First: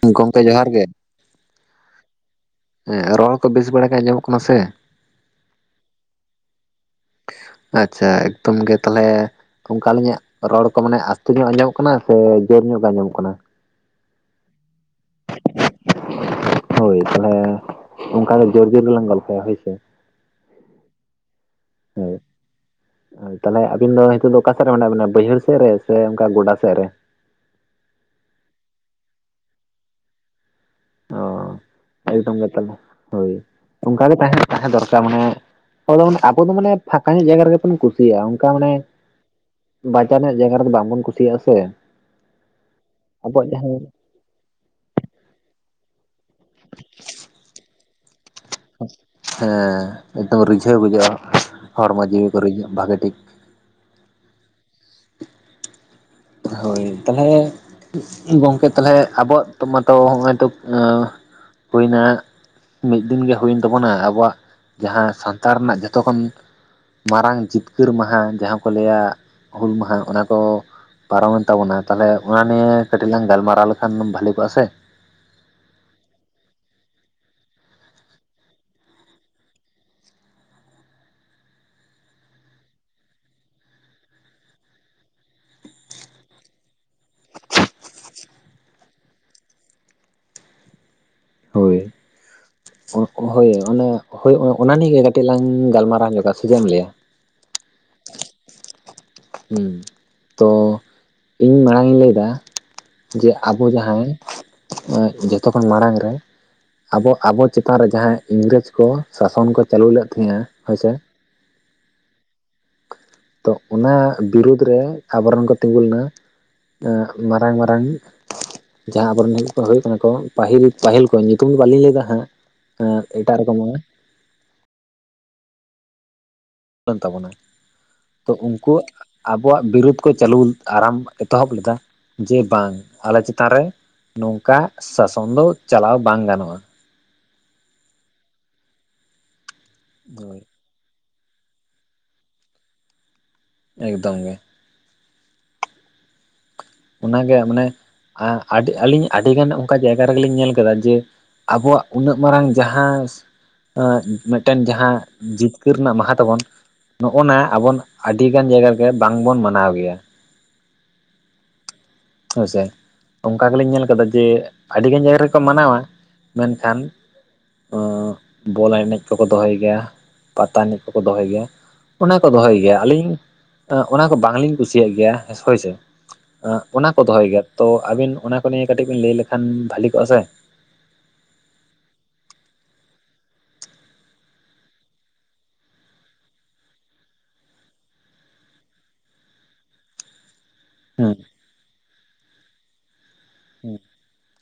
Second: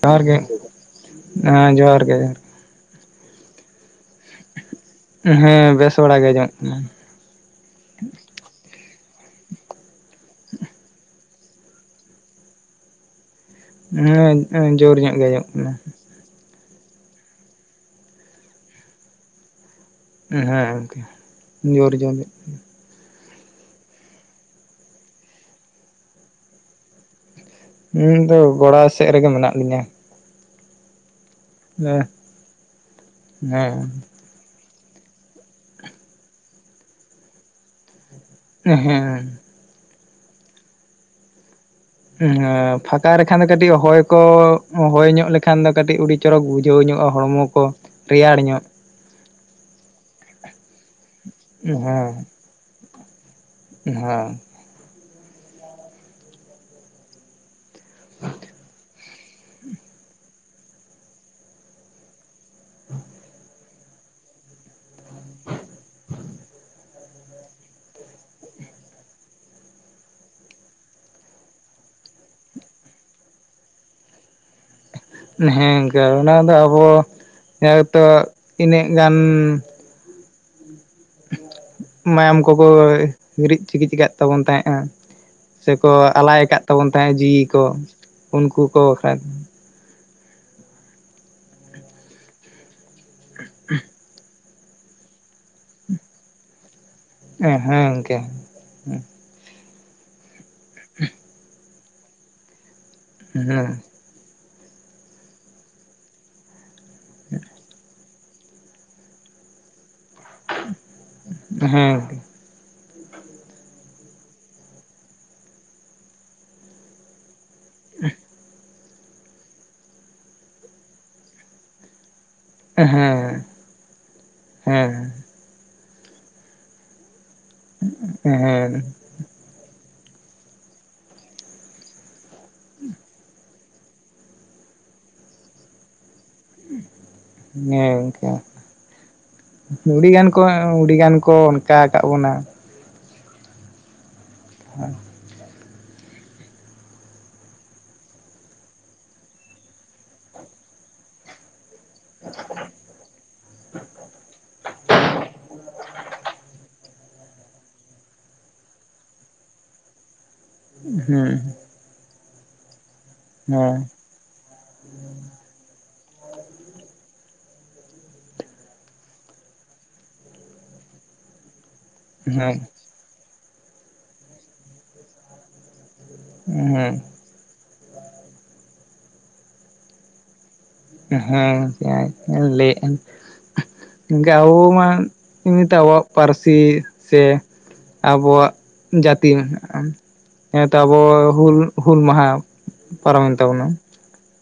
ᱡᱚᱦᱟᱨ ᱜᱮ ᱦᱮᱸ ᱡᱚᱦᱟᱨ ᱜᱮ ᱦᱮᱸ ᱨᱚᱲ ᱠᱚ ᱵᱮᱥ ᱵᱟᱲᱟ ᱜᱮ ᱟᱸᱡᱚᱢᱚᱜ ᱠᱟᱱᱟ ᱥᱮ ᱦᱮᱸ ᱵᱮᱥ ᱵᱟᱲᱟ ᱜᱮ ᱟᱸᱡᱚᱢᱚᱜ ᱠᱟᱱᱟ ᱟᱪᱪᱷᱟ ᱮᱠᱫᱚᱢ ᱜᱮ ᱛᱟᱦᱚᱞᱮ ᱚᱱᱠᱟ ᱟᱹᱞᱤᱧᱟᱜ ᱨᱚᱲ ᱠᱚ ᱢᱟᱱᱮ ᱟᱥᱛᱮ ᱧᱚᱜ ᱟᱸᱡᱚᱢᱚᱜ ᱠᱟᱱᱟ ᱥᱮ ᱡᱳᱨ ᱧᱚᱜ ᱜᱮ ᱟᱸᱡᱚᱢᱚᱜ ᱠᱟᱱᱟ ᱾ ᱦᱮᱸ ᱡᱳᱨ ᱧᱚᱜ ᱜᱮ ᱟᱸᱡᱚᱢᱚᱜ ᱠᱟᱱᱟ। ᱦᱳᱭ ᱛᱟᱦᱚᱞᱮ ᱚᱱᱠᱟ ᱫᱚ ᱡᱳᱨ [unintelligible] ᱡᱳᱨ ᱜᱮᱞᱟᱝ ᱜᱚᱞᱯᱷᱚᱭᱟ ᱦᱳᱭ ᱥᱮ। ᱦᱮᱸ ᱜᱚᱝᱠᱮ ᱡᱚᱨ ᱦᱳᱭ ᱡᱚᱢᱮᱫ ᱛᱟᱦᱚᱞᱮ ᱟᱵᱤᱱ ᱫᱚ ᱱᱤᱛᱳᱜ ᱫᱚ ᱚᱠᱟ ᱥᱮᱫ ᱨᱮ ᱢᱮᱱᱟᱜ ᱵᱤᱱᱟ ᱵᱟᱹᱭᱦᱟᱹᱲ ᱥᱮᱫ ᱨᱮ ᱥᱮ ᱚᱱᱠᱟ ᱜᱚᱰᱟ ᱥᱮᱫ ᱨᱮ ᱤᱧ ᱫᱚ ᱜᱚᱲᱟᱭ ᱥᱮᱫ ᱨᱮᱜᱮ ᱢᱮᱱᱟᱜ ᱞᱤᱧᱟᱹ ᱾ ᱚ ᱮᱠᱫᱚᱢ ᱜᱮ ᱛᱮ ᱦᱳᱭ ᱦᱮᱸ ᱚᱱᱠᱟᱜ ᱜᱮ ᱛᱟᱦᱮᱱᱟ ᱛᱟᱦᱮᱸ ᱫᱚᱨᱠᱟᱨ ᱢᱟᱱᱮ ᱟᱵᱚ ᱫᱚ ᱢᱟᱱᱮ ᱯᱷᱟᱸᱠᱟ ᱧᱚᱜ ᱡᱟᱭᱜᱟ ᱨᱮᱜᱮᱵᱚᱱ ᱠᱩᱥᱤᱭᱟᱜᱼᱟ ᱚᱱᱠᱟ ᱢᱟᱱᱮ ᱦᱮᱸ ᱵᱟᱡᱟᱨ ᱨᱮᱱᱟᱜ ᱡᱟᱭᱜᱟ ᱨᱮᱫᱚ ᱵᱟᱝᱵᱚᱱ ᱠᱩᱥᱤᱭᱟᱜᱼᱟ ᱥᱮ ᱯᱷᱟᱸᱠᱟ ᱨᱮᱠᱷᱟᱱ ᱫᱚ ᱟᱵᱚᱣᱟᱜ ᱡᱟᱦᱟᱸ ᱠᱟᱹᱴᱤᱡ ᱦᱮᱸ ᱦᱚᱭ ᱠᱚ ᱦᱚᱭ ᱧᱚᱜ ᱞᱮᱠᱷᱟᱱ ᱫᱚ ᱠᱟᱹᱴᱤᱡ ᱩᱲᱤᱡ ᱪᱚᱨᱚᱠ ᱵᱩᱡᱷᱟᱹᱣ ᱧᱚᱜ ᱦᱚᱲᱢᱚ ᱠᱚ ᱨᱮᱭᱟᱲ ᱧᱚᱜ ᱦᱮᱸ ᱮᱠᱫᱚᱢ ᱨᱤᱡᱷᱟᱹᱣ ᱵᱩᱡᱷᱟᱹᱜᱼᱟ ᱦᱚᱲᱢᱚ ᱦᱮᱸ ᱡᱤᱣᱤ ᱠᱚ ᱨᱤ ᱵᱷᱟᱜᱮ ᱴᱷᱤᱠ, ᱦᱮᱸ ᱦᱳᱭ ᱛᱟᱦᱞᱮ ᱜᱚᱝᱠᱮ ᱛᱟᱦᱞᱮ ᱟᱵᱚᱣᱟᱜ ᱯᱚᱛᱚᱵ ᱢᱟᱛᱚ ᱦᱚᱜ ᱚᱭ ᱛᱚ ᱦᱩᱭᱱᱟ ᱢᱤᱫ ᱫᱤᱱ ᱜᱮ ᱦᱩᱭ ᱮᱱᱟ ᱛᱟᱵᱚᱱᱟ ᱟᱵᱚᱣᱟᱜ ᱡᱟᱦᱟᱸ ᱥᱟᱱᱛᱟᱲ ᱨᱮᱱᱟᱜ ᱡᱚᱛᱚ ᱠᱷᱚᱱ ᱢᱟᱨᱟᱝ ᱡᱤᱛᱠᱟᱹᱨ ᱢᱟᱦᱟ ᱡᱟᱦᱟᱸ ᱠᱚ ᱞᱟᱹᱭᱟ ᱦᱩᱞ ᱢᱟᱦᱟ ᱚᱱᱟ ᱠᱚ ᱯᱟᱨᱚᱢᱮᱱ ᱛᱟᱵᱚᱱᱟ ᱛᱟᱦᱚᱞᱮ ᱚᱱᱟ ᱱᱤᱭᱮ ᱠᱟᱹᱴᱤᱡ ᱞᱟᱝ ᱜᱟᱞᱢᱟᱨᱟᱣ ᱞᱮᱠᱷᱟᱱ ᱵᱷᱟᱞᱤ ᱠᱚᱜᱼᱟ ᱥᱮ ᱦᱮᱸ ᱜᱚᱝᱠᱮ ᱚᱱᱟ ᱫᱚ ᱟᱵᱚ ᱱᱮᱛᱚᱜ ᱤᱱᱟᱹᱜ ᱜᱟᱱ ᱢᱟᱭᱟᱢ ᱠᱚᱠᱚ ᱦᱤᱨᱤᱡ ᱪᱤᱠᱤᱪ ᱠᱟᱜ ᱛᱟᱵᱚᱱ ᱛᱟᱦᱮᱸᱜᱼᱟ ᱾ ᱥᱮᱠᱚ ᱟᱞᱟᱭ ᱟᱠᱟᱫ ᱛᱟᱵᱚᱱ ᱛᱟᱦᱮᱸᱫ ᱡᱤᱣᱤ ᱠᱚ ᱩᱱᱠᱩ ᱠᱚ ᱦᱳᱭ ᱦᱳᱭ ᱚᱱᱟ ᱦᱳᱭ ᱚᱱᱟ ᱱᱤᱭᱮ ᱜᱮ ᱢᱤᱫ ᱞᱟᱝ ᱜᱟᱞᱟᱨᱟᱣ ᱧᱚᱜᱼᱟ ᱥᱮ ᱪᱮᱢ ᱮᱢ ᱞᱮᱭᱟ ᱦᱮᱸ ᱜᱚᱝᱠᱮ ᱦᱮᱸ ᱛᱚ ᱤᱧ ᱢᱟᱲᱟᱝ ᱤᱧ ᱞᱟᱹᱭᱫᱟ ᱡᱮ ᱦᱮᱸ ᱟᱵᱚ ᱦᱮᱸ ᱡᱟᱦᱟᱸᱭ ᱡᱚᱛᱚᱠᱷᱱ ᱢᱟᱲᱟᱝ ᱨᱮ ᱟᱫᱚ ᱟᱵᱚ ᱪᱮᱛᱟᱱ ᱨᱮ ᱡᱟᱦᱟᱸᱭ ᱤᱝᱨᱮᱡᱽ ᱠᱚ ᱥᱟᱥᱚᱱ ᱠᱚ ᱪᱟᱹᱞᱩ ᱞᱮ ᱛᱟᱦᱮᱸᱜᱼᱟ ᱾ ᱦᱳᱭᱥᱮ ᱛᱚ ᱚᱱᱟ ᱵᱤᱨᱩᱫᱽ ᱨᱮ ᱟᱵᱚᱨᱮᱱ ᱠᱚ ᱛᱤᱸᱜᱩ ᱞᱮᱱᱟ ᱮᱸᱜ ᱢᱟᱨᱟᱝ ᱢᱟᱨᱟᱝ ᱡᱟᱦᱟᱸ ᱟᱵᱚᱨᱮᱱ ᱜᱮᱠᱚ ᱦᱩᱭᱩᱜ ᱠᱟᱱᱟ ᱠᱚ ᱯᱟᱹᱦᱤᱞ ᱯᱟᱹᱦᱤᱞ ᱠᱚ ᱧᱩᱛᱩᱢ ᱫᱚ ᱵᱟᱹᱞᱤᱧ ᱞᱟᱹᱭᱫᱟ ᱦᱟᱸᱜ ᱮᱴᱟᱜ ᱮᱦᱮᱸ ᱨᱚᱠᱚᱢ ᱦᱮᱸ ᱛᱟᱵᱚᱱᱟ ᱛᱚ ᱦᱮᱸ ᱩᱱᱠᱩ ᱟᱵᱚᱣᱟᱜ ᱵᱤᱨᱩᱫᱷ ᱠᱚ ᱪᱟᱹᱞᱩ ᱟᱨᱟᱢ ᱮᱛᱚᱦᱚᱵ ᱞᱮᱫᱟ ᱡᱮ ᱵᱟᱝ ᱟᱞᱮ ᱪᱮᱛᱟᱱ ᱨᱮ ᱱᱚᱝᱠᱟ ᱥᱟᱥᱚᱱ ᱫᱚ ᱪᱟᱞᱟᱣ ᱵᱟᱝ ᱜᱟᱱᱚᱜᱼᱟ ᱦᱮᱸ ᱜᱚᱝᱠᱮ ᱟᱹᱰᱤ ᱜᱟᱱ ᱠᱚ ᱦᱳᱭ ᱟᱣᱨᱤᱭᱟᱱ ᱠᱚ ᱚᱱᱠᱟ ᱟᱠᱟᱫ ᱵᱚᱱᱟ ᱮᱠᱫᱚᱢ ᱜᱮ ᱦᱮᱸ ᱚᱱᱟᱜᱮ ᱢᱟᱱᱮ ᱟᱹᱰᱤ ᱟᱹᱞᱤᱧ ᱟᱹᱰᱤᱜᱟᱱ ᱚᱱᱠᱟ ᱡᱟᱭᱜᱟ ᱨᱮᱜᱮᱞᱤᱧ ᱧᱮᱞ ᱠᱮᱫᱟ ᱡᱮ ᱟᱵᱚᱣᱟᱜ ᱩᱱᱟᱹᱜ ᱢᱟᱨᱟᱝ ᱡᱟᱦᱟᱸᱡ ᱢᱤᱫᱴᱟᱝ ᱡᱟᱦᱟᱸ ᱡᱤᱛᱠᱟᱹᱨ ᱨᱮᱱᱟᱜ ᱢᱟᱦᱟᱸ ᱛᱟᱵᱚᱱ ᱱᱚᱜᱼᱱᱟ ᱟᱵᱚ ᱟᱹᱰᱤ ᱜᱟᱱ ᱡᱟᱭᱜᱟ ᱨᱮᱜᱮ ᱵᱟᱝᱵᱚᱱ ᱢᱟᱱᱟᱣ ᱜᱮᱭᱟ ᱦᱚᱸ ᱦᱚᱭ ᱥᱮ ᱚᱱᱠᱟ ᱜᱮᱞᱤᱧ ᱧᱮᱞ ᱟᱠᱟᱫᱟ ᱡᱮ ᱟᱹᱰᱤᱜᱟᱱ ᱡᱟᱭᱜᱟ ᱨᱮᱠᱚ ᱢᱟᱱᱟᱣᱟ ᱢᱮᱱᱠᱷᱟᱱ ᱵᱚᱞ ᱮᱱᱮᱡ ᱠᱚᱠᱚ ᱫᱚᱦᱚᱭ ᱜᱮᱭᱟ ᱯᱟᱛᱟ ᱮᱱᱮᱡ ᱠᱚᱠᱚ ᱫᱚᱦᱚᱭ ᱜᱮᱭᱟ ᱚᱱᱟ ᱠᱚ ᱫᱚᱦᱚᱭ ᱜᱮᱭᱟ ᱟᱹᱞᱤᱧ ᱚᱱᱟ ᱠᱚ ᱵᱟᱝᱞᱤᱧ ᱠᱩᱥᱤᱭᱟᱜ ᱜᱮᱭᱟ ᱦᱚᱭᱥᱮ ᱦᱸ ᱦᱮᱸᱻ ᱫᱚᱦᱚᱭ ᱜᱮᱭᱟ ᱛᱚ ᱟᱵᱤᱱ ᱚᱱᱟ ᱠᱚ ᱱᱤᱭᱟ. ᱠᱟᱹᱴᱤᱡ ᱵᱤᱱ ᱞᱟᱹᱭ ᱞᱮᱠᱷᱟᱱ ᱵᱷᱟ. ᱞᱤ ᱠᱚᱜᱼᱟ ᱥᱮ ᱦᱮᱸ ᱞᱟᱹᱭᱮᱫ ᱟᱹᱧ ᱟᱵᱚ ᱢᱟ ᱮᱢᱱᱤᱛᱮ ᱟᱵᱚᱣᱟᱜ ᱯᱟᱹᱨᱥᱤ ᱥᱮ ᱟᱵᱚᱣᱟᱜ ᱡᱟᱹᱛᱤᱢ ᱦᱮᱸᱛᱚ ᱟᱵᱚ ᱦᱮᱸ ᱦᱩᱞ ᱦᱩᱞ ᱢᱟᱦᱟ ᱯᱟᱨᱚᱢᱮᱱ ᱛᱟᱵᱚᱱᱟ ᱦᱩ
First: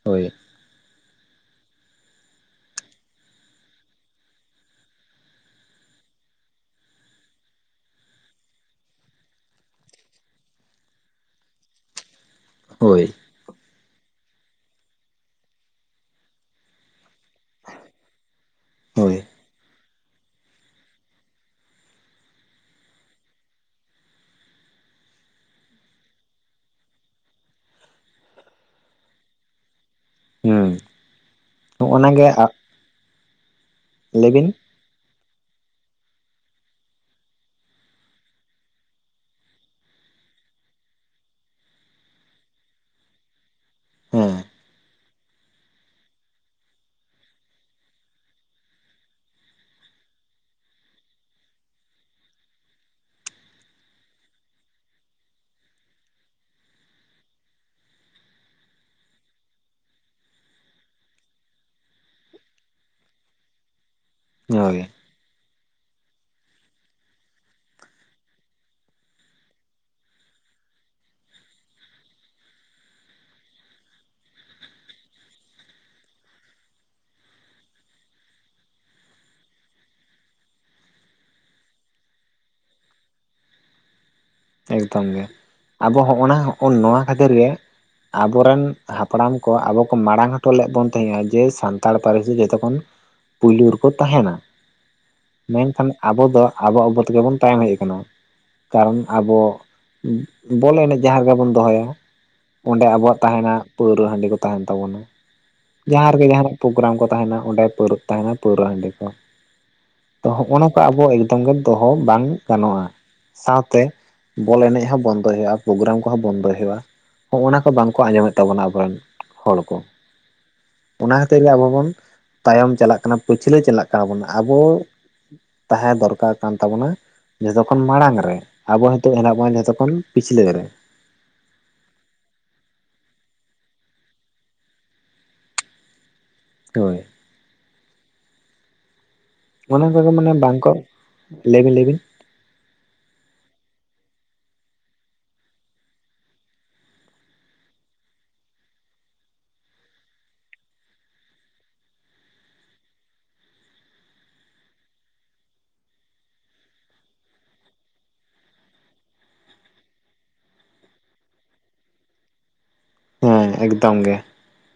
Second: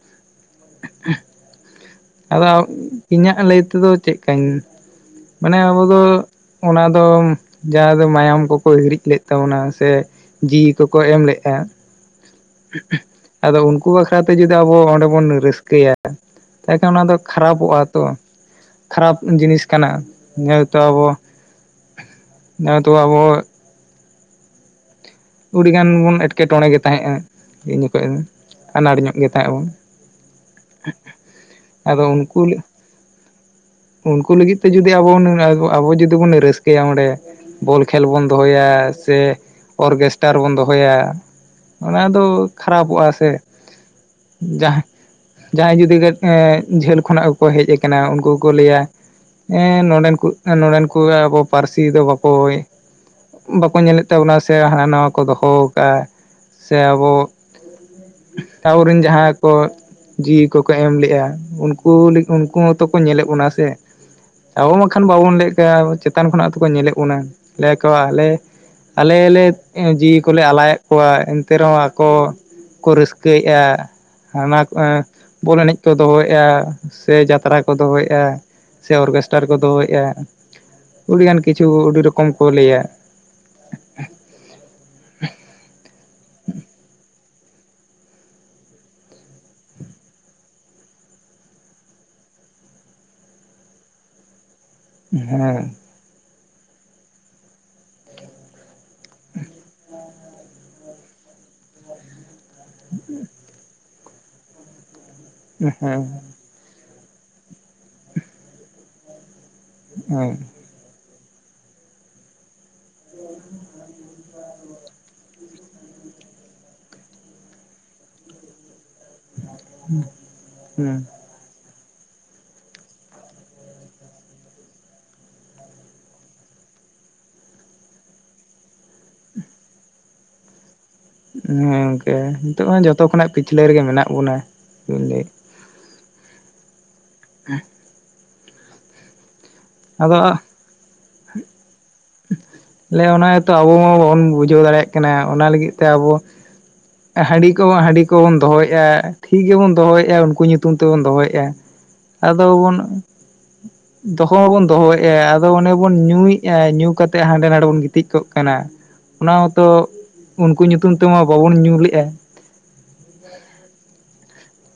ᱦᱳᱭ [unintelligible] ᱟᱫᱚ ᱤᱧᱟᱹᱜ ᱞᱟᱹᱭ ᱛᱮᱫᱚ ᱪᱮᱫ ᱞᱮᱠᱟᱧ ᱢᱟᱱᱮ ᱟᱵᱚ ᱫᱚ ᱚᱱᱟ ᱫᱚ ᱡᱟᱦᱟᱸ ᱫᱚ ᱢᱟᱭᱟᱢ ᱠᱚᱠᱚ ᱦᱤᱨᱤᱡ ᱞᱮᱫ ᱛᱟᱵᱚᱱᱟ ᱥᱮ ᱡᱤᱣᱤ ᱠᱚᱠᱚ ᱮᱢ ᱞᱮᱫᱼᱟ ᱦᱳᱭ ᱟᱫᱚ ᱩᱱᱠᱩ ᱵᱟᱠᱷᱨᱟ ᱛᱮ ᱡᱩᱫᱤ ᱟᱵᱚ ᱚᱸᱰᱮ ᱵᱚᱱ ᱨᱟᱹᱥᱠᱟᱹᱭᱟ ᱮᱰᱮᱠᱷᱟᱱ ᱚᱱᱟ ᱫᱚ ᱠᱷᱟᱨᱟᱯᱚᱜᱼᱟ ᱛᱚ ᱠᱷᱟᱨᱟᱯ ᱦᱳᱭ ᱡᱤᱱᱤᱥ ᱠᱟᱱᱟ ᱡᱮᱦᱩᱛᱚ ᱟᱵᱚ ᱡᱮᱦᱩᱛᱚ ᱟᱵᱚ ᱟᱹᱰᱤᱜᱟᱱ ᱵᱚᱱ ᱮᱴᱠᱮᱴᱚᱬᱮ ᱜᱮ ᱛᱟᱦᱮᱸᱜᱼᱟ ᱩᱱ ᱡᱚᱠᱷᱚᱱ ᱫᱚ ᱟᱱᱟᱴ ᱧᱚᱜ ᱜᱮ ᱛᱟᱦᱮᱸᱫ ᱟᱵᱚᱱ ᱦᱩᱸ ᱟᱫᱚ ᱱᱚᱜᱼᱱᱟ ᱜᱮ ᱩᱱᱠᱩ ᱞᱟᱹᱭ ᱩᱱᱠᱩ ᱵᱤᱱ ᱞᱟᱹᱜᱤᱫ ᱛᱮ ᱡᱩᱫᱤ ᱟᱵᱚ ᱟᱵᱚ ᱡᱩᱫᱤ ᱵᱚᱱ ᱨᱟᱹᱥᱠᱟᱹᱭᱟ ᱚᱸᱰᱮ ᱵᱚᱞ ᱠᱷᱮᱞ ᱵᱚᱱ ᱫᱚᱦᱚᱭᱟ ᱥᱮ ᱚᱨᱜᱮᱥᱴᱟᱨ ᱨᱮᱵᱚᱱ ᱫᱚᱦᱚᱭᱟ ᱚᱱᱟ ᱫᱚ ᱠᱷᱟᱨᱟᱯᱚᱜᱼᱟ ᱥᱮ ᱦᱮᱸ ᱡᱟᱦᱟᱸ ᱡᱟᱦᱟᱸᱭ ᱡᱩᱫᱤ ᱡᱷᱟᱹᱞ ᱠᱷᱚᱱᱟᱜ ᱜᱮᱠᱚ ᱦᱮᱡ ᱟᱠᱟᱱᱟ ᱩᱱᱠᱩ ᱠᱚ ᱞᱟᱹᱭᱟ ᱦᱮᱸ ᱱᱚᱰᱮᱱ ᱠᱚ ᱱᱚᱸᱰᱮᱱ ᱠᱚ ᱟᱵᱚ ᱯᱟᱹᱨᱥᱤ ᱫᱚ ᱵᱟᱠᱚ ᱵᱟᱠᱚ ᱧᱮᱞᱮᱫ ᱛᱟᱵᱚᱱᱟ ᱥᱮ ᱦᱟᱱᱟ ᱱᱟᱣᱟ ᱠᱚ ᱫᱚᱦᱚ ᱟᱠᱟᱫᱼᱟ ᱥᱮ ᱟᱵᱚ ᱟᱵᱚᱨᱮᱱ ᱡᱟᱦᱟᱸᱭ ᱠᱚ ᱡᱤᱣᱤ ᱠᱚᱠᱚ ᱮᱢ ᱞᱮᱫᱜᱼᱟ ᱩᱱᱠᱩ ᱩᱱᱠᱩ ᱦᱚᱸᱛᱚ ᱠᱚ ᱧᱮᱞᱮᱫ ᱵᱚᱱᱟ ᱥᱮ ᱟᱵᱚ ᱦᱳᱭ ᱢᱟ ᱵᱟᱵᱚᱱ ᱞᱟᱹᱭᱮᱜ ᱠᱟᱱ ᱪᱮᱛᱟᱱ ᱠᱷᱚᱱᱟᱜ ᱠᱚ ᱧᱮᱞᱮᱫ ᱵᱚᱱᱟ ᱞᱟ. ᱭᱮᱜ ᱟᱠᱚ ᱟᱞᱮ ᱟᱞᱮ ᱞᱮ ᱡᱤᱣᱤ ᱠᱚᱞᱮ ᱟᱞᱟᱭᱟᱫ ᱠᱚᱣᱟ ᱮᱱᱛᱮ ᱨᱮᱦᱚᱸ ᱟᱠᱚ ᱠᱚ ᱨᱟᱹᱥᱠᱟᱹᱭᱮᱫᱼᱟ ᱦᱟᱱᱟ ᱵᱚᱞ ᱮᱱᱮᱡ ᱠᱚ ᱫᱚᱦᱚᱭᱮᱫᱼᱟ ᱥᱮ ᱡᱟᱛᱨᱟ ᱠᱚ ᱫᱚᱦᱚᱭᱮᱫᱼᱟ ᱥᱮ ᱚᱨᱜᱮᱥᱴᱟᱨ ᱠᱚ ᱫᱚᱦᱚᱭᱮᱫᱼᱟ ᱟᱹᱰᱤᱜᱟᱱ ᱠᱤᱪᱷᱩ ᱟᱹᱰᱤ ᱨᱚᱠᱚᱢ ᱠᱚ ᱞᱟᱹᱭᱟ ᱮᱠᱫᱚᱢ ᱜᱮ ᱟᱵᱚ ᱦᱚᱸ ᱚᱱᱟ ᱦᱚᱸ ᱱᱚᱣᱟ ᱠᱷᱟᱹᱛᱤᱨ ᱜᱮ ᱟᱵᱚᱨᱮᱱ ᱦᱟᱯᱲᱟᱢ ᱠᱚ ᱟᱵᱚ ᱠᱚ ᱢᱟᱲᱟᱝ ᱦᱚᱴᱚ ᱞᱮᱫ ᱵᱚᱱ ᱛᱟᱦᱮᱸᱭᱟ ᱡᱮ ᱥᱟᱱᱛᱟᱲ ᱯᱟᱹᱨᱥᱤ ᱡᱚᱛᱚ ᱠᱷᱚᱱ ᱯᱩᱭᱞᱩ ᱨᱮᱠᱚ ᱛᱟᱦᱮᱱᱟ ᱦᱮᱸ ᱢᱮᱱᱠᱷᱟᱱ ᱟᱵᱚ ᱫᱚ ᱟᱵᱚ ᱟᱵᱚ ᱛᱮᱜᱮ ᱵᱚᱱ ᱛᱟᱭᱚᱢ ᱦᱮᱡ ᱟᱠᱟᱱᱟ ᱠᱟᱨᱚᱱ ᱟᱵᱚ ᱵᱚᱞ ᱮᱱᱮᱡ ᱡᱟᱦᱟᱸ ᱨᱮᱜᱮ ᱵᱚᱱ ᱫᱚᱦᱚᱭᱟ ᱚᱸᱰᱮ ᱟᱵᱚᱣᱟᱜ ᱛᱟᱦᱮᱱᱟ ᱯᱟᱹᱣᱨᱟᱹ ᱦᱟᱺᱰᱤ ᱠᱚ ᱛᱟᱦᱮᱱ ᱛᱟᱵᱚᱱᱟ ᱦᱮᱸ ᱡᱟᱦᱟᱸ ᱨᱮᱜᱮ ᱡᱟᱦᱟᱱᱟᱜ ᱯᱨᱳᱜᱨᱟᱢ ᱠᱚ ᱛᱟᱦᱮᱱᱟ ᱚᱸᱰᱮ ᱛᱟᱦᱮᱱᱟ ᱯᱟᱹᱣᱨᱟᱹ ᱦᱟᱺᱰᱤ ᱠᱚ ᱛᱚ ᱦᱮᱸ ᱱᱚᱜᱱᱟ ᱟᱵᱚ ᱮᱠᱫᱚᱢ ᱜᱮ ᱫᱚᱦᱚ ᱵᱟᱝ ᱜᱟᱱᱚᱜᱼᱟ ᱥᱟᱶᱛᱮ ᱵᱚᱞ ᱮᱱᱮᱡ ᱦᱚᱸ ᱵᱚᱱᱫᱚᱭ ᱦᱩᱭᱩᱜᱼᱟ ᱯᱨᱳᱜᱨᱟᱢ ᱠᱚᱦᱚᱸ ᱵᱚᱱᱫᱚᱭ ᱦᱩᱭᱩᱜᱼᱟ ᱦᱚᱜᱼᱱᱟ ᱠᱚ ᱵᱟᱝ ᱠᱚ ᱟᱸᱡᱚᱢᱮᱫ ᱛᱟᱵᱚᱱᱟ ᱟᱵᱚᱨᱮᱱ ᱦᱚᱲ ᱠᱚ ᱦᱮᱸ ᱚᱱᱟ ᱛᱮᱦᱮᱧ ᱟᱵᱚ ᱵᱚᱱ ᱛᱟᱭᱚᱢ ᱪᱟᱞᱟᱜ ᱠᱟᱱᱟ ᱯᱟᱹᱪᱷᱞᱟᱹ ᱪᱟᱞᱟᱜ ᱠᱟᱱᱟ ᱵᱚᱱ ᱟᱵᱚ ᱛᱟᱦᱮᱸ ᱫᱚᱨᱠᱟᱨ ᱠᱟᱱ ᱛᱟᱵᱚᱱᱟ ᱡᱚᱛᱚᱠᱷᱚᱱ ᱢᱟᱲᱟᱝ ᱨᱮ ᱟᱵᱚ ᱱᱤᱛᱚᱜ ᱛᱟᱦᱮᱱᱟ ᱵᱚᱱ ᱡᱚᱛᱚᱠᱷᱚᱱ ᱯᱤᱪᱷᱞᱟ. ᱨᱮ ᱦᱮᱸ ᱜᱚᱝᱠᱮ ᱱᱤᱛᱚᱜ ᱢᱟ ᱡᱚᱛᱚ ᱠᱷᱚᱱᱟᱜ ᱯᱤᱪᱷᱞᱟᱹ ᱨᱮᱜᱮ ᱢᱮᱱᱟᱜ ᱵᱚᱱᱟ ᱪᱮᱫᱵᱤᱱ ᱞᱟᱹᱭᱟ ᱦᱳᱭ ᱦᱮᱸ ᱚᱱᱮ ᱚᱱᱠᱟᱜᱮ ᱢᱟᱱᱮ ᱵᱟᱝᱠᱚ ᱞᱟᱹᱭᱵᱤᱱ ᱞᱟᱹᱭᱵᱤᱱ ᱞᱮᱭᱤᱧ ᱚᱱᱟ ᱜᱮᱛᱚ ᱟᱵᱚ ᱢᱟ ᱵᱟᱵᱚᱱ ᱵᱩᱡᱷᱟᱹᱣ ᱫᱟᱲᱮᱭᱟᱜ ᱠᱟᱱᱟ ᱚᱱᱟ ᱞᱟᱹᱜᱤᱫ ᱛᱮ ᱟᱵᱚ ᱦᱟᱺᱰᱤ ᱠᱚ ᱢᱟ ᱦᱟᱺᱰᱤ ᱠᱚᱵᱚᱱ ᱫᱚᱦᱚᱭᱮᱫᱼᱟ, ᱴᱷᱤᱠ ᱜᱮᱵᱚᱱ ᱫᱚᱦᱚᱭᱮᱫᱼᱟ ᱩᱱᱠᱩ ᱧᱩᱛᱩᱢ ᱛᱮᱵᱚᱱ ᱫᱚᱦᱚᱭᱮᱫᱼᱟ ᱟᱫᱚ ᱵᱚᱱ ᱦᱚᱸ ᱵᱚᱱ ᱫᱚᱦᱚᱭᱮᱜᱼᱟ ᱟᱫᱚ ᱚᱱᱮ ᱵᱚᱱ ᱧᱩᱭᱮᱫᱼᱟ, ᱧᱩ ᱠᱟᱛᱮᱫ ᱦᱟᱸᱰᱮ ᱱᱟᱰᱮ ᱵᱚᱱ ᱜᱤᱛᱤᱡ ᱠᱚᱜ ᱠᱟᱱᱟ ᱚᱱᱟ ᱢᱟᱛᱚ ᱩᱱᱠᱩ ᱧᱩᱛᱩᱢ ᱛᱮᱢᱟ ᱵᱟᱵᱚᱱ ᱧᱩ ᱞᱮᱫᱼᱟ ᱦᱮᱸ ᱮᱠᱫᱚᱢ ᱜᱮ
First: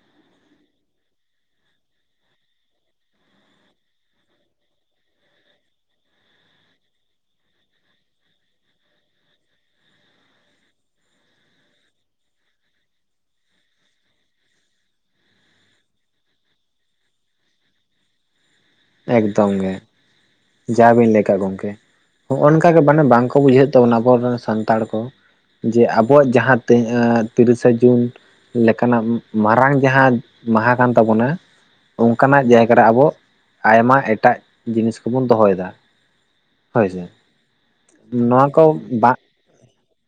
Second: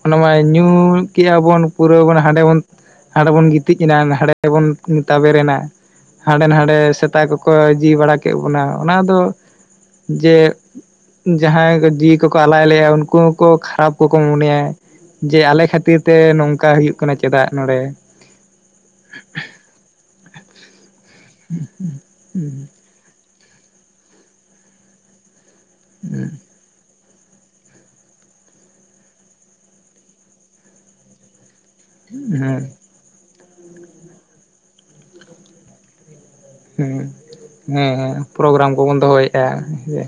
ᱚᱱᱟ ᱢᱟ ᱧᱩ ᱠᱮᱜ ᱟ ᱵᱚᱱ ᱯᱩᱨᱟᱹ ᱵᱚᱱ ᱦᱟᱸᱰᱮ ᱵᱚᱱ ᱦᱟᱸᱰᱮ ᱵᱚᱱ ᱜᱤᱛᱤᱡ ᱮᱱᱟ ᱱᱟᱸᱰᱮ ᱵᱚᱱ ᱛᱟᱵᱮᱨ ᱮᱱᱟ ᱦᱟᱸᱰᱮ ᱱᱷᱟᱰᱮ ᱥᱮᱛᱟ ᱠᱚᱠᱚ ᱡᱤ ᱵᱟᱲᱟ ᱠᱮᱫ ᱵᱚᱱᱟ ᱚᱱᱟ ᱫᱚ ᱡᱮ ᱡᱟᱦᱟᱸᱭ ᱠᱚ ᱡᱤᱣᱤ ᱠᱚᱠᱚ ᱟᱞᱟᱭ ᱞᱮᱭᱟ ᱩᱱᱠᱩ ᱦᱚᱸ ᱠᱚ ᱠᱷᱟᱨᱟᱯ ᱠᱚᱠᱚ ᱢᱚᱱᱮᱭᱟ ᱡᱮ ᱟᱞᱮ ᱠᱷᱟᱹᱛᱤᱨ ᱛᱮ ᱱᱚᱝᱠᱟ ᱦᱩᱭᱩᱜ ᱠᱟᱱᱟ ᱪᱮᱫᱟᱜ ᱱᱚᱰᱮ ᱮᱠᱫᱚᱢ ᱜᱮ ᱡᱟᱵᱤᱱ ᱞᱟᱹᱭ ᱠᱟᱜ ᱜᱚᱢᱠᱮ ᱱᱚᱜᱚ ᱱᱚᱝᱠᱟ ᱜᱮ ᱢᱟᱱᱮ ᱵᱟᱝᱠᱚ ᱵᱩᱡᱷᱟᱹᱣᱮᱫ ᱛᱟᱵᱚᱱᱟ ᱟᱵᱚᱨᱮᱱ ᱥᱟᱱᱛᱟᱲ ᱠᱚ ᱡᱮ ᱟᱵᱚᱣᱟᱜ ᱦᱮᱸ ᱡᱟᱦᱟᱸ ᱛᱤᱭᱦᱟ. ᱜ ᱛᱤᱨᱤᱥᱟ ᱡᱩᱱ ᱞᱮᱠᱟᱱᱟᱜ ᱢᱟᱨᱟᱝ ᱡᱟᱦᱟᱸ ᱢᱟᱦᱟ ᱠᱟᱱ ᱛᱟᱵᱚᱱᱟ ᱚᱱᱠᱟᱱᱟᱜ ᱦᱮᱸ ᱡᱟᱭᱜᱟ ᱨᱮ ᱟᱵᱚ ᱟᱭᱢᱟ ᱮᱴᱟᱜ ᱡᱤᱱᱤᱥ ᱠᱚᱵᱚᱱ ᱫᱚᱦᱚᱭᱮᱫᱟ ᱦᱳᱭ ᱥᱮ ᱩᱸ ᱦᱮᱸ ᱦᱮᱸ ᱱᱚᱣᱟ ᱯᱨᱳᱜᱨᱟᱢ ᱠᱚ ᱠᱚᱵᱚᱱ ᱵᱟᱝ ᱫᱚᱦᱚᱭᱮᱫᱼᱟ ᱦᱮᱸ ᱥᱮ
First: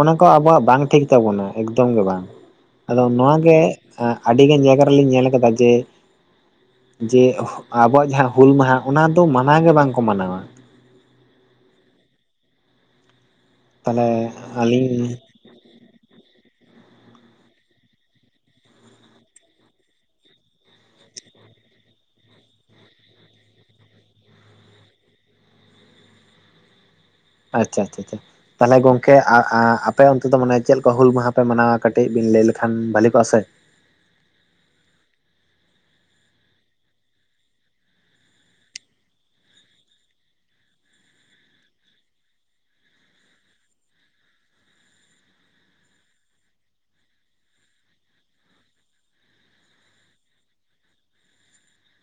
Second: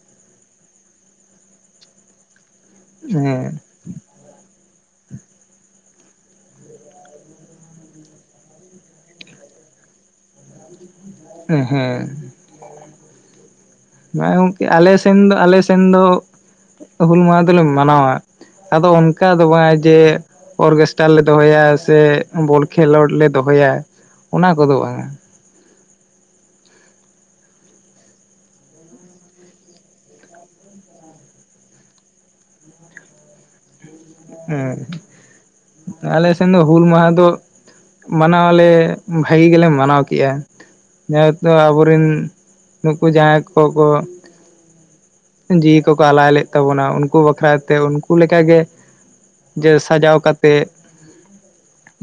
ᱚᱱᱟ ᱠᱚ ᱟᱵᱚᱣᱟᱜ ᱵᱟᱝ ᱴᱷᱤᱠ ᱛᱟᱵᱚᱱᱟ ᱮᱠᱫᱚᱢ ᱜᱮ ᱵᱟᱝ ᱟᱫᱚ ᱱᱚᱣᱟᱜ ᱜᱮ ᱦᱮᱸ ᱦᱮᱸ ᱟᱹᱰᱤᱜᱟᱱ ᱡᱟᱭᱜᱟ ᱨᱮᱞᱤᱧ ᱧᱮᱞ ᱟᱠᱟᱫᱟ ᱡᱮ ᱡᱮ ᱟᱵᱚᱣᱟᱜ ᱡᱟᱦᱟᱸ ᱦᱩᱞ ᱢᱟᱦᱟ ᱚᱱᱟ ᱫᱚ ᱢᱟᱱᱟᱣ ᱜᱮ ᱵᱟᱝᱠᱚ ᱢᱟᱱᱟᱣᱟ ᱮᱸ ᱦᱮᱸ ᱛᱟᱦᱚᱞᱮ ᱦᱮᱸ ᱜᱚᱝᱠᱮ ᱟᱞᱮ ᱟᱹᱞᱤᱧ ᱥᱮᱱ ᱫᱚ ᱟᱞᱮ ᱥᱮᱱ ᱫᱚ ᱦᱩᱞ ᱢᱟᱦᱟ ᱫᱚᱞᱮ ᱢᱟᱱᱟᱣᱟ ᱟᱫᱚ ᱚᱱᱠᱟ ᱫᱚ ᱵᱟᱝ ᱡᱮ ᱚᱨᱠᱮᱥᱴᱟᱨ ᱞᱮ ᱫᱚᱦᱚᱭᱟ ᱥᱮ ᱵᱚᱞ ᱠᱷᱮᱞᱳᱰ ᱞᱮ ᱫᱚᱦᱚᱭᱟ ᱚᱱᱟ ᱠᱚᱫᱚ ᱵᱟᱝᱟ ᱟᱪᱪᱷᱟ ᱟᱪᱪᱷᱟ ᱟᱪᱪᱷᱟ ᱛᱟᱦᱚᱞᱮ ᱜᱚᱝᱠᱮ ᱟᱯᱮ ᱚᱱᱛᱮ ᱫᱚ ᱢᱟᱱᱮ ᱪᱮᱫᱠᱟ ᱦᱩᱞ ᱢᱟᱦᱟ ᱯᱮ ᱢᱟᱱᱟᱣᱟ ᱠᱟᱹᱴᱤᱡ ᱵᱤᱱ ᱞᱟᱹᱭ ᱞᱮᱠᱷᱟᱱ ᱵᱷᱟᱞᱤ ᱠᱚᱜᱼᱟ ᱥᱮ ᱦᱮᱸ ᱟᱞᱮ ᱥᱮᱱ ᱫᱚ ᱦᱩᱞ ᱢᱟᱦᱟ ᱫᱚ ᱢᱟᱱᱟᱣᱟᱞᱮ ᱵᱷᱟᱹᱜᱤ ᱜᱮᱞᱮ ᱢᱟᱱᱟᱣ ᱠᱮᱜᱼᱟ ᱡᱮᱦᱮᱛᱩ ᱟᱵᱚᱨᱮᱱ ᱱᱩᱠᱩ ᱡᱟᱦᱟᱸᱭ ᱠᱚᱠᱚ ᱡᱤᱣᱤ ᱠᱚᱠᱚ ᱟᱞᱟᱟᱭ ᱞᱮᱫ ᱛᱟᱵᱚᱱᱟ ᱩᱱᱠᱩ ᱵᱟᱠᱷᱨᱟ ᱛᱮ ᱩᱱᱠᱩ ᱞᱠᱟᱜᱮ ᱡᱮ ᱥᱟᱡᱟᱣ ᱠᱟᱛᱮᱫ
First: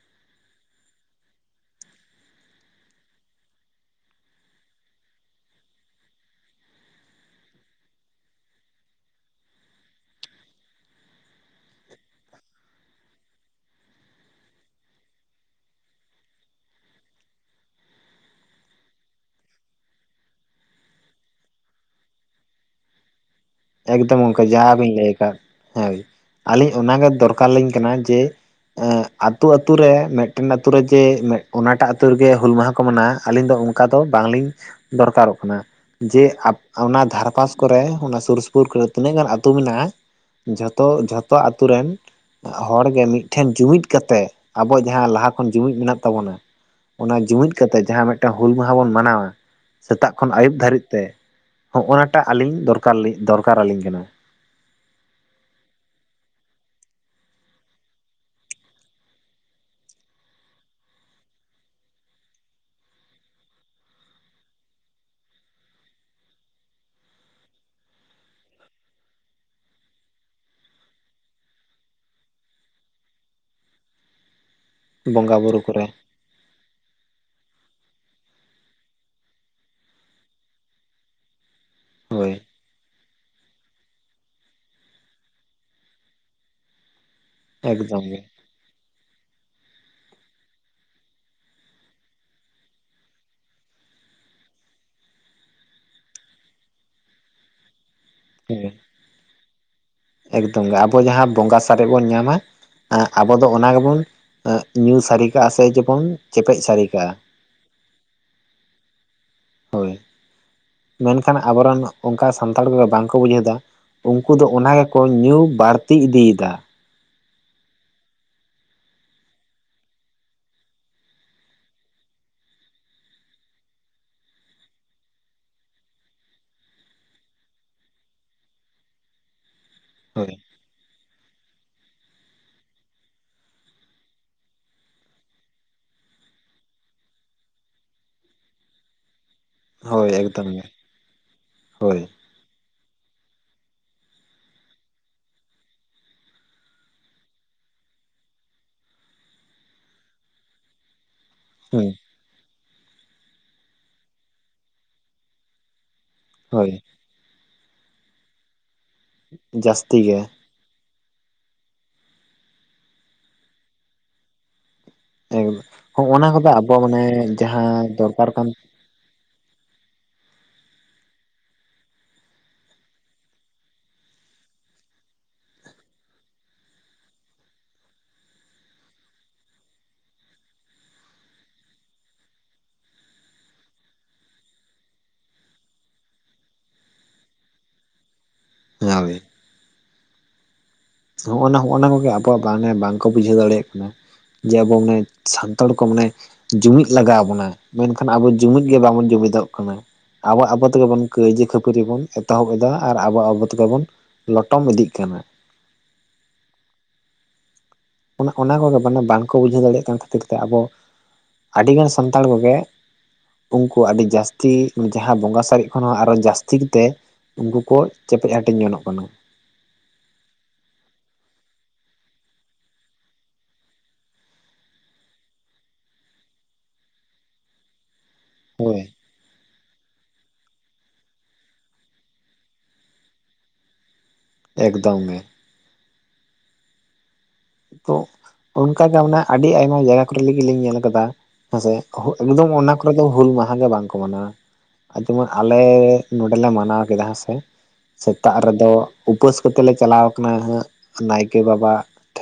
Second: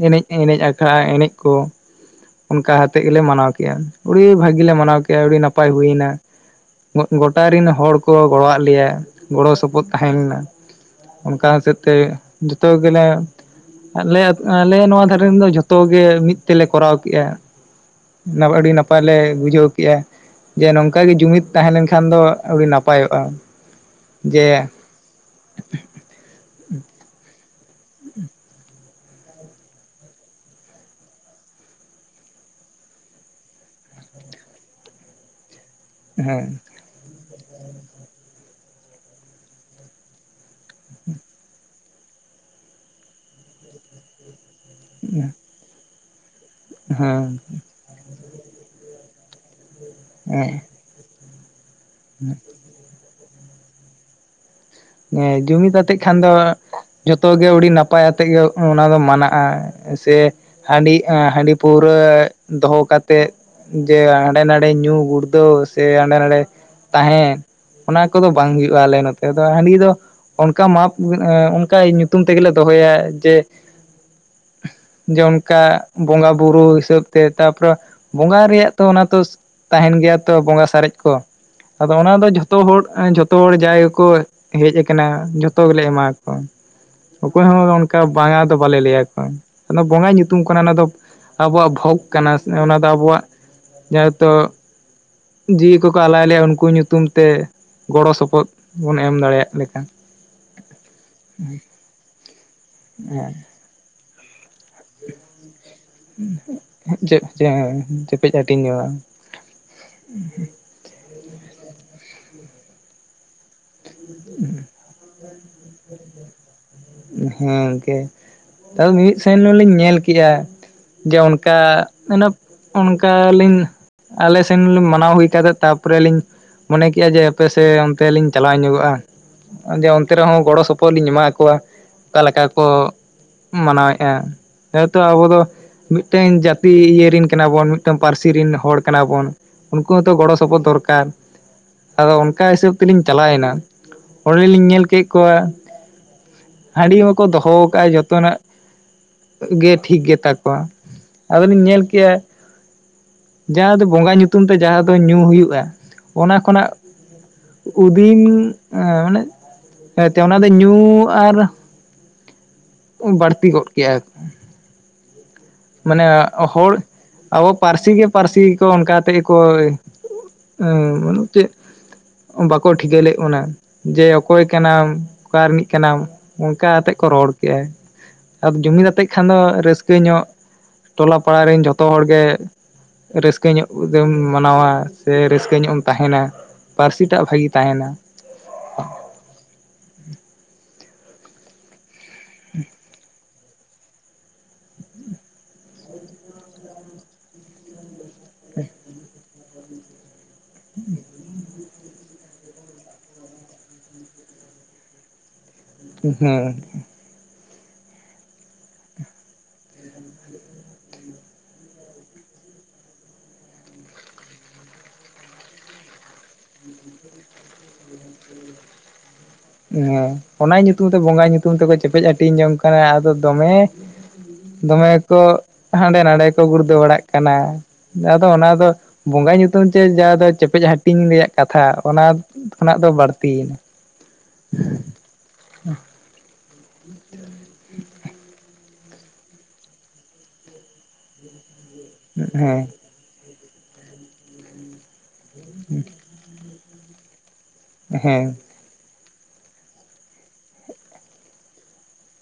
ᱮᱱᱮᱡ ᱮᱱᱮᱡ ᱟᱠᱷᱟᱜ-ᱟᱭ ᱮᱱᱮᱡ ᱠᱚ ᱚᱱᱠᱟ ᱦᱟᱛᱮᱫ ᱜᱮᱞᱮ ᱢᱟᱱᱟᱣ ᱠᱮᱜᱼᱟ ᱟᱹᱰᱤ ᱵᱷᱟᱹᱜᱤᱞᱮ ᱢᱟᱱᱟᱣ ᱠᱮᱫᱮᱜᱼᱟ ᱟᱹᱰᱤ ᱱᱟᱯᱟᱭ ᱦᱩᱭᱱᱟ ᱾ ᱜᱚᱴᱟ ᱨᱮᱱ ᱦᱚᱲ ᱠᱚ ᱜᱚᱲᱚᱣᱟᱫ ᱞᱮᱭᱟ ᱜᱚᱲᱚ ᱥᱚᱯᱚᱦᱚᱫ ᱛᱟᱦᱮᱸ ᱞᱮᱱᱟ ᱚᱱᱠᱟ ᱦᱚᱛᱮᱫ ᱛᱮ ᱡᱚᱛᱚ ᱜᱮᱞᱮ ᱟᱞᱮ ᱟᱞᱮ ᱱᱚᱣᱟ ᱫᱷᱟᱨᱮᱱ ᱫᱚ ᱡᱷᱚᱛᱚ ᱜᱮ ᱢᱤᱫ ᱛᱮᱞᱮ ᱠᱚᱨᱟᱣ ᱠᱮᱜᱼᱟ ᱟᱹᱰᱤ ᱱᱟᱯᱟᱭ ᱞᱮ ᱵᱩᱡᱷᱟᱹᱣ ᱠᱮᱫᱮᱜᱼᱟ ᱡᱮ ᱱᱚᱝᱠᱟᱜ ᱜᱮ ᱡᱩᱢᱤᱫ ᱛᱟᱦᱮᱸ ᱞᱮᱱᱠᱷᱟᱱ ᱫᱚ ᱟᱹᱰᱤ ᱱᱟᱯᱟᱭᱚᱜᱼᱟ ᱮᱠᱫᱚᱢ ᱜᱚᱝᱠᱮ ᱡᱟ ᱡᱮ ᱵᱤᱱ ᱞᱟᱹᱭ ᱟᱠᱟᱫ ᱦᱮᱸ ᱟᱹᱞᱤᱧ ᱚᱱᱟᱜᱮ ᱫᱚᱨᱠᱟᱨᱞᱤᱧ ᱠᱟᱱᱟ ᱡᱮ ᱟᱛᱩ ᱟᱛᱩ ᱨᱮ ᱢᱤᱫᱴᱮᱱ ᱟᱛᱩ ᱨᱮ ᱡᱮ ᱚᱱᱟᱴᱟᱜ ᱟᱛᱩ ᱨᱮᱜᱮ ᱦᱩᱞ ᱢᱟᱦᱟ ᱠᱚ ᱢᱮᱱᱟᱜᱼᱟ ᱟᱹᱞᱤᱧ ᱫᱚ ᱚᱱ ᱼᱼ ᱚᱱᱠᱟ ᱫᱚ ᱵᱟᱝᱞᱤᱧ ᱫᱚᱨᱠᱟᱨᱚᱜ ᱠᱟᱱᱟ ᱡᱮ ᱦᱮᱸ ᱚᱱᱟ ᱫᱷᱟᱨᱮ ᱯᱟᱥ ᱠᱚᱨᱮ ᱚᱱᱟ ᱥᱩᱨ ᱥᱩ ᱼᱼ ᱯᱩᱨ ᱠᱚᱨᱮ ᱛᱤᱱᱟᱹᱜ ᱜᱟᱱ ᱟᱹᱛᱩ ᱢᱮᱱᱟᱜᱼᱟ ᱡᱷᱚᱛᱚ ᱡᱷᱚᱛᱚ ᱟᱛᱳ ᱨᱮᱱ ᱦᱚᱲᱜᱮ ᱢᱤᱫᱴᱷᱮᱱ ᱡᱩᱢᱤᱫ ᱠᱟᱛᱮᱫ ᱟᱵᱚᱣᱟᱜ ᱡᱟᱦᱟᱸ ᱞᱟᱦᱟ ᱠᱷᱚᱱ ᱡᱩᱢᱤᱫ ᱢᱮᱱᱟᱜ ᱛᱟᱵᱚᱱᱟ ᱚᱱᱟ ᱦᱮᱸ ᱡᱩᱢᱤᱫ ᱠᱟᱛᱮ ᱡᱟᱦᱟᱸ ᱢᱮᱫ ᱼᱼ ᱢᱤᱫᱴᱟᱝ ᱦᱩᱞ ᱢᱟᱦᱟ ᱵᱚᱱ ᱢᱟᱱᱟᱣᱟ ᱥᱮᱛᱟᱜ ᱠᱷᱚᱱ ᱦᱮᱸ ᱟᱹᱭᱩᱵ ᱫᱷᱟᱹᱨᱤᱡ ᱛᱮ ᱦᱚᱜᱼ ᱱᱟᱴᱟᱜ ᱟᱹᱞᱤᱧ ᱫᱚᱨ ᱼᱼ ᱠᱟᱨ ᱞᱤᱧ, ᱫᱚᱨᱠᱟᱨᱞᱤᱧ ᱠᱟᱱᱟ ᱮᱸ ᱡᱩᱢᱤᱫ ᱟᱛᱮᱜ ᱠᱷᱟᱱ ᱫᱚ ᱡᱚᱛᱚᱜ ᱜᱮ ᱟᱹᱰᱤ ᱱᱟᱯᱟᱭ ᱟᱛᱮᱫ ᱜᱮ ᱚᱱᱟ ᱫᱚ ᱢᱟᱱᱟᱜᱼᱟ ᱥᱮ ᱦᱟᱺᱰᱤ ᱮᱸ ᱦᱟᱺᱰᱤ ᱯᱟᱹᱣᱨᱟᱹ ᱫᱚᱦᱚ ᱠᱟᱛᱮᱫ ᱡᱮ ᱦᱟᱸᱰᱮ ᱱᱟᱰᱮ ᱧᱩ ᱜᱩᱲᱫᱟᱹᱣ ᱥᱮ ᱦᱟᱸᱰᱮ ᱱᱟᱰᱮ ᱛᱟᱦᱮᱸ ᱚᱱᱟ ᱠᱚᱫᱚ ᱵᱟᱝ ᱦᱩᱭᱩᱜᱼᱟ ᱟᱞᱮ ᱱᱚᱛᱮ ᱦᱟᱺᱰᱤ ᱫᱚ ᱚᱱᱠᱟ ᱢᱟᱯ ᱚᱱᱠᱟ ᱧᱩᱛᱩᱢ ᱛᱮᱜᱮᱞᱮ ᱫᱚᱦᱚᱭᱟ ᱡᱮ [inaudible] ᱡᱮ ᱵᱚᱸᱜᱟ ᱵᱩᱨᱩ ᱚᱱᱠᱟ ᱠᱚᱨᱮ ᱵᱚᱸᱜᱟ ᱵᱩᱨᱩ ᱦᱤᱥᱟᱹᱵ ᱛᱮ ᱛᱟᱯᱚᱨᱮ ᱵᱚᱸᱜᱟ ᱨᱮᱭᱟᱜ ᱛᱚ ᱚᱱᱟ ᱛᱚ ᱛᱟᱦᱮᱱ ᱜᱮᱭᱟ ᱛᱚ ᱵᱚᱸᱜᱟ ᱥᱟᱨᱮᱡ ᱠᱚ ᱟᱫᱚ ᱚᱱᱟ ᱫᱚ ᱦᱳᱭ ᱡᱷᱚᱛᱚ ᱦᱚᱲ ᱡᱷᱚᱛᱚ ᱦᱚᱲ ᱡᱟᱜᱭ ᱜᱮᱠᱚ ᱦᱮᱡ ᱠᱟᱱᱟ ᱡᱚᱛᱚ ᱜᱮᱞᱮ ᱮᱢᱟ ᱠᱚᱣᱟ ᱚᱠᱚᱭ ᱦᱚᱸ ᱚᱱᱠᱟ ᱮᱠᱫᱚᱢ ᱜᱮ ᱵᱟᱝᱼᱟ ᱵᱟᱞᱮ ᱞᱟᱹᱭᱟᱠᱚ ᱵᱚᱸᱜᱟ ᱧᱩᱛᱩᱢ ᱠᱟᱱᱟ ᱚᱱᱟ ᱫᱚ ᱟᱵᱚᱣᱟᱜ ᱵᱷᱳᱜᱽ ᱠᱟᱱᱟ ᱚᱱᱟ ᱫᱚ ᱟᱵᱚᱣᱟᱜ ᱡᱟᱭᱛᱚ ᱡᱤᱣᱤ ᱠᱚᱠᱚ ᱟᱞᱟᱭ ᱞᱮᱭᱟ ᱩᱱᱠᱩ ᱧᱩᱛᱩᱢ ᱛᱮ ᱜᱚᱲᱚ ᱥᱚᱯᱚ [unintelligible] [unintelligible] ᱮᱢ ᱫᱟᱲᱮᱭᱟᱜ ᱞᱮᱠᱟ ᱮᱠᱫᱚᱢ ᱜᱮ ᱟᱵᱚ ᱡᱟᱦᱟᱸ ᱵᱚᱸᱜᱟ ᱥᱟᱨᱮᱡ ᱵᱚᱱ ᱧᱟᱢᱟ ᱟᱵᱚ ᱦᱮᱸ ᱫᱚ ᱚᱱᱟ ᱜᱮᱵᱚᱱ ᱧᱩ ᱥᱟᱨᱤ ᱠᱟᱜᱼᱟ ᱥᱮ ᱡᱮᱢᱚᱱ ᱪᱮᱯᱮᱡ ᱥᱟᱨᱤ ᱠᱟᱜᱼᱟ᱾ ᱡᱮ ᱡᱮ ᱡᱮᱯᱮᱡ ᱦᱟᱹᱴᱤᱧ ᱡᱚᱝᱼᱟ᱾ ᱦᱳᱭ ᱢᱮᱱᱠᱷᱟᱱ ᱟᱵᱚᱨᱮᱱ ᱚᱱᱠᱟ ᱥᱟᱱᱛᱟᱲ ᱠᱚᱜᱮ ᱵᱟᱝᱠᱚ ᱵᱩᱡᱷᱟᱹᱣ ᱮᱫᱟ ᱩᱱᱠᱩ ᱫᱚ ᱚᱱᱟᱜᱮ ᱠᱚ ᱧᱩ ᱵᱟᱹᱲᱛᱤ ᱤᱫᱤᱭ ᱫᱟ᱾ ᱦᱮᱸ ᱜᱚᱝᱠᱮ ᱛᱚ ᱢᱤᱢᱤᱫ ᱥᱮᱱ ᱞᱤᱧ ᱧᱮᱞ ᱠᱮᱜᱼᱟ᱾ ᱡᱮ ᱚᱱᱠᱟ ᱢᱟᱱᱮ ᱚᱱᱠᱟ ᱞᱤᱧ ᱟᱞᱮ ᱥᱮᱱ ᱢᱟᱱᱟᱣ ᱦᱩᱭ ᱠᱟᱫᱟ ᱛᱟᱨᱯᱚᱨᱮ ᱞᱤᱧ ᱢᱚᱱᱮ ᱠᱮᱜᱼᱟ ᱡᱮ ᱟᱯᱮᱥ ᱚᱱᱛᱮ ᱞᱤᱧ ᱪᱟᱞᱟᱣ ᱧᱚᱜᱚᱜᱼᱟ᱾ ᱟ ᱚᱱᱛᱮ ᱦᱳᱭ ᱨᱮᱦᱚᱸ ᱜᱚᱲᱚ ᱥᱚᱯᱚᱦᱚᱫ ᱞᱤᱧ ᱮᱢᱟ ᱠᱚᱣᱟ᱾ ᱚᱠᱟ ᱞᱮᱠᱟ ᱠᱚ ᱢᱟᱱᱟᱣᱮᱜᱼᱟ᱾ ᱦᱮᱛᱚ ᱟᱵᱚ ᱫᱚ ᱢᱤᱫᱴᱟᱝ ᱡᱟᱹᱛᱤ ᱤᱭᱮᱱ ᱠᱟᱱᱟ ᱵᱚᱱ ᱢᱤᱫᱴᱟᱝ ᱯᱟᱹᱨᱥᱤᱥ ᱨᱮᱱ ᱦᱚᱲ ᱠᱟᱱᱟ ᱵᱚᱱ᱾ ᱩᱱᱠᱩ ᱦᱳᱭ ᱦᱚᱸᱛᱚ ᱜᱚᱲᱚ ᱮᱠᱫᱚᱢ ᱥᱚᱯᱚᱦᱚᱫ ᱜᱮ ᱫᱚᱨᱠᱟᱨ ᱦᱳᱭ ᱟᱫᱚ ᱠᱟ ᱦᱤᱥᱟᱹᱵᱽ ᱛᱮᱞᱤᱧ ᱪᱟᱞᱟᱣᱮᱱᱟ ᱚᱸᱰᱮᱞᱤᱧ ᱧᱮᱞ ᱠᱮᱫ ᱠᱚᱣᱟ᱾ ᱦᱟᱺᱰᱤ ᱦᱚᱸᱠᱚ ᱫᱚᱦᱚ ᱟᱠᱟᱫᱟᱼᱟ ᱡᱚᱛᱚᱱᱟᱜ, ᱜᱮ ᱴᱷᱤᱠ ᱜᱮᱛᱟ ᱠᱚᱣᱟ᱾ ᱟᱫᱚᱞᱤᱧ ᱧᱮᱞ ᱦᱮᱸ ᱠᱮᱜᱼᱟ᱾ ᱡᱟᱦᱟᱸ ᱫᱚ ᱵᱚᱸᱜᱟ ᱧᱩᱛᱩᱢ ᱛᱮ ᱡᱟᱦᱟᱸ ᱫᱚ ᱧᱩ ᱦᱩᱭᱩᱜᱼᱟ᱾ ᱚᱱᱟ ᱠᱷᱚᱱᱟᱜ ᱦᱳᱭ ᱩᱫᱤᱱ ᱢᱟᱱᱮ ᱡᱟᱹᱥᱛᱤ ᱜᱮ ᱚᱱᱟᱫᱚ ᱧᱩ ᱟᱨ ᱵᱟᱹᱲᱛᱤ ᱜᱚᱜ ᱠᱮᱜᱼᱟ ᱠᱚ᱾ [unintelligible] ᱢᱟᱱᱮ ᱠᱚᱫᱚ ᱦᱚᱲ ᱟᱵᱚ ᱢᱟᱱᱮ ᱟᱵᱚ ᱯᱟᱹᱨᱥᱤ ᱡᱟᱦᱟᱸ ᱜᱮ ᱫᱚᱨᱠᱟᱨ ᱯᱟᱹᱨᱥᱤ ᱠᱟᱱ ᱠᱚ ᱚᱱᱠᱟ ᱛᱮᱜᱮ ᱜᱮᱠᱚ ᱪᱮᱜ ᱵᱟᱠᱚ ᱴᱷᱤᱠᱟᱹ ᱞᱮᱫ ᱵᱚᱱᱟ᱾ ᱡᱮ ᱚᱠᱚᱭ ᱠᱟᱱᱟᱢ ᱚᱠᱟ ᱨᱤᱱᱤᱡ ᱠᱟᱱᱟᱢ ᱚᱱᱠᱟᱛᱮᱜ ᱠᱚ ᱨᱚᱲ ᱠᱮᱭᱟ᱾ ᱟᱫᱚ ᱡᱩᱢᱤᱫ ᱟᱛᱮᱜ ᱠᱷᱟᱱ ᱫᱚ ᱨᱟᱹᱥᱠᱟᱹ ᱧᱚᱜ ᱴᱚᱞᱟ ᱯᱟᱲᱟ ᱨᱮᱱ ᱡᱷᱚᱛᱚ ᱦᱚᱲ ᱜᱮ ᱨᱟᱹᱥᱠᱟᱹ ᱧᱚᱜ ᱜᱮᱢ ᱢᱟᱱᱟᱣᱟ ᱥᱮ ᱨᱟᱹᱥᱠᱟᱹ ᱧᱚᱜ ᱮᱢ ᱛᱟᱦᱮᱱᱟ᱾ ᱯᱟᱹᱨᱥᱤ ᱴᱟᱜ ᱵᱷᱟᱜᱤ ᱛᱟᱦᱮᱱᱟ᱾ ᱦᱳᱭ ᱦᱚᱜᱼᱚ ᱱᱟ ᱱᱚᱜᱼᱚ ᱱᱟ ᱠᱚᱜᱮ ᱟᱵᱚᱣᱟᱜ ᱢᱮ ᱵᱟᱝᱠᱚ ᱵᱩᱡᱷᱟᱹᱣ ᱫᱟᱲᱮᱭᱟᱜ ᱠᱟᱱᱟ᱾ ᱡᱮ ᱟᱵᱚ ᱢᱟᱱᱮ ᱥᱟᱱᱛᱟᱲ ᱠᱚ ᱢᱟᱱᱮ ᱡᱩᱢᱤᱫ ᱞᱟᱜᱟᱣ ᱵᱚᱱᱟ᱾ ᱢᱮᱱᱠᱷᱟᱱ ᱟᱵᱚ ᱡᱩᱢᱤᱫ ᱜᱮ ᱵᱟᱵᱚᱱ ᱡᱩᱢᱤᱫᱚᱜ ᱠᱟᱱᱟ ᱟᱵᱚ ᱟᱵᱚ ᱛᱮᱜᱮ ᱵᱚᱱ ᱠᱟᱹᱭᱡᱟᱹ ᱠᱷᱟᱹᱯᱟᱹᱨᱤ ᱵᱚᱱ ᱮᱛᱚᱦᱚᱵ ᱫᱟ ᱟᱨ ᱟᱵᱚ ᱟᱵᱚ ᱛᱮᱜᱮ ᱵᱚᱱ ᱞᱚᱴᱚᱢ ᱤᱫᱤᱜ ᱠᱟᱱᱟ᱾ ᱩᱸ ᱦᱮᱸ ᱚᱱᱟ ᱠᱚᱜᱮ ᱢᱟᱱᱮ ᱵᱟᱝᱠᱚ ᱵᱩᱡᱷᱟᱹᱣ ᱫᱟᱲᱮᱭᱟᱜ ᱠᱟᱱ ᱠᱷᱟᱹᱛᱤᱨ ᱛᱮ ᱟᱵᱚ ᱟᱹᱰᱤ ᱜᱟᱱ ᱥᱟᱱᱛᱟᱲ ᱠᱚᱜᱮ ᱩᱝᱠᱩ ᱟᱹᱰᱤ ᱡᱟᱹᱥᱛᱤ ᱡᱟᱦᱟᱸ ᱵᱚᱸᱜᱟ ᱥᱟᱨᱮᱡ ᱠᱷᱚᱱ ᱦᱚᱸ ᱟᱨᱚ ᱡᱟᱹᱥᱛᱤ ᱠᱟᱛᱮ ᱩᱝᱠᱩ ᱠᱚ ᱪᱮᱯᱮᱡ ᱦᱟᱹᱴᱤᱧ ᱜᱚᱱᱚᱜ ᱠᱟᱱᱟ᱾ ᱦᱮᱸ ᱚᱱᱟ ᱧᱩᱛᱩᱢ ᱛᱮ ᱵᱚᱸᱜ ᱧᱩᱛᱩᱢ ᱛᱮᱠᱚ ᱪᱮᱯᱮᱡ ᱦᱟᱹᱴᱤᱧ ᱡᱚᱝ ᱠᱟᱱᱟ ᱟᱫᱚ ᱫᱚᱢᱮ ᱫᱚᱢᱮ ᱠᱚ ᱦᱟᱸᱰᱮ ᱱᱟᱰᱮ ᱠᱚ ᱜᱩᱲᱫᱷᱟᱹ ᱵᱟᱲᱟᱜ ᱠᱟᱱᱟ ᱟᱫᱚ ᱚᱱᱟ ᱫᱚ ᱦᱳᱭ ᱵᱚᱸᱜᱟ ᱧᱩᱛᱩᱢ ᱛᱮ ᱡᱟᱦᱟᱸ ᱫᱚ ᱪᱮᱯᱮᱫ ᱦᱟᱹᱴᱤᱧ ᱨᱮᱭᱟᱜ ᱠᱟᱛᱷᱟ ᱚᱱᱟ ᱠᱷᱚᱱᱟᱜ ᱫᱚ ᱵᱟᱹᱲᱛᱤᱭᱮᱱᱟ ᱾ ᱮᱠᱫᱚᱢ ᱜᱮ [inaudible] ᱛᱚ ᱚᱱᱠᱟ ᱜᱮ ᱢᱟᱱᱮ ᱟᱹᱰᱤ ᱟᱭᱢᱟ ᱡᱟᱭᱜᱟ ᱠᱚᱨᱮ ᱨᱮᱜᱮ ᱧᱮᱞ ᱟᱠᱟᱫᱟ ᱦᱮᱸ ᱥᱮ ᱾ ᱮᱠᱫᱚᱢ ᱦᱮᱸ ᱚᱱᱟ ᱠᱚᱨᱮ ᱫᱚ ᱦᱩᱞ ᱢᱟᱦᱟ ᱜᱮ ᱵᱟᱝ ᱠᱚ ᱢᱟᱱᱟᱣᱟ ᱾ ᱟᱨ ᱡᱮᱢᱚᱱ ᱟᱞᱮ ᱱᱚᱸᱰᱮ ᱞᱮ ᱢᱟᱱᱟᱣ ᱠᱮᱫᱟ ᱦᱮ ᱥᱮ ᱥᱮᱛᱟᱜ ᱦᱮᱸ ᱨᱮᱫᱚ ᱩᱯᱟᱹᱥ ᱠᱟᱛᱮᱜ ᱞᱮ ᱪᱟᱞᱟᱣ ᱟᱠᱟᱱᱟ ᱦᱟᱸᱜ ᱱᱟᱭᱠᱮ ᱵᱟᱵᱟ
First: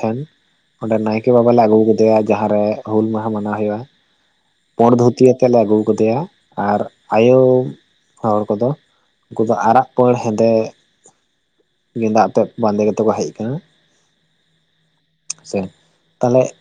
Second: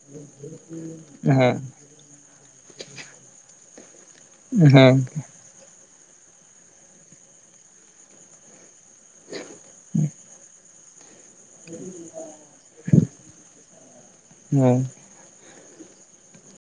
ᱴᱷᱮᱱ ᱚᱸᱰᱮ ᱱᱟᱭᱠᱮ ᱵᱟᱵᱟ ᱦᱮᱸ ᱞᱮ ᱟᱹᱜᱩ ᱠᱮᱫᱮ᱾ ᱮᱭᱟ ᱡᱟᱦᱟᱸ ᱨᱮ ᱦᱩᱞ ᱢᱟᱦᱟ ᱢᱟᱱᱟᱣ ᱦᱩᱭᱩᱜ-ᱟ ᱯᱚᱸᱬ ᱦᱮᱸ ᱫᱷᱩᱛᱤ ᱛᱮᱞᱮ ᱟᱹᱜᱩ ᱠᱟᱫᱮᱭᱟ ᱟᱨ ᱟᱭᱳ ᱦᱚᱲ ᱠᱚᱫᱚ᱾ ᱩᱱᱠᱩ ᱫᱚ ᱟᱨᱟᱜ ᱯᱟᱹᱲ ᱦᱮᱸᱫᱮ ᱜᱮᱸᱫᱟᱜ ᱟᱛᱮᱜ ᱵᱟᱸᱫᱮ ᱠᱟᱛᱮᱫ ᱠᱚ ᱦᱮᱡ ᱟᱠᱟᱱᱟ ᱾ ᱦᱮᱸ ᱥᱮ ᱛᱟᱦᱚᱞᱮ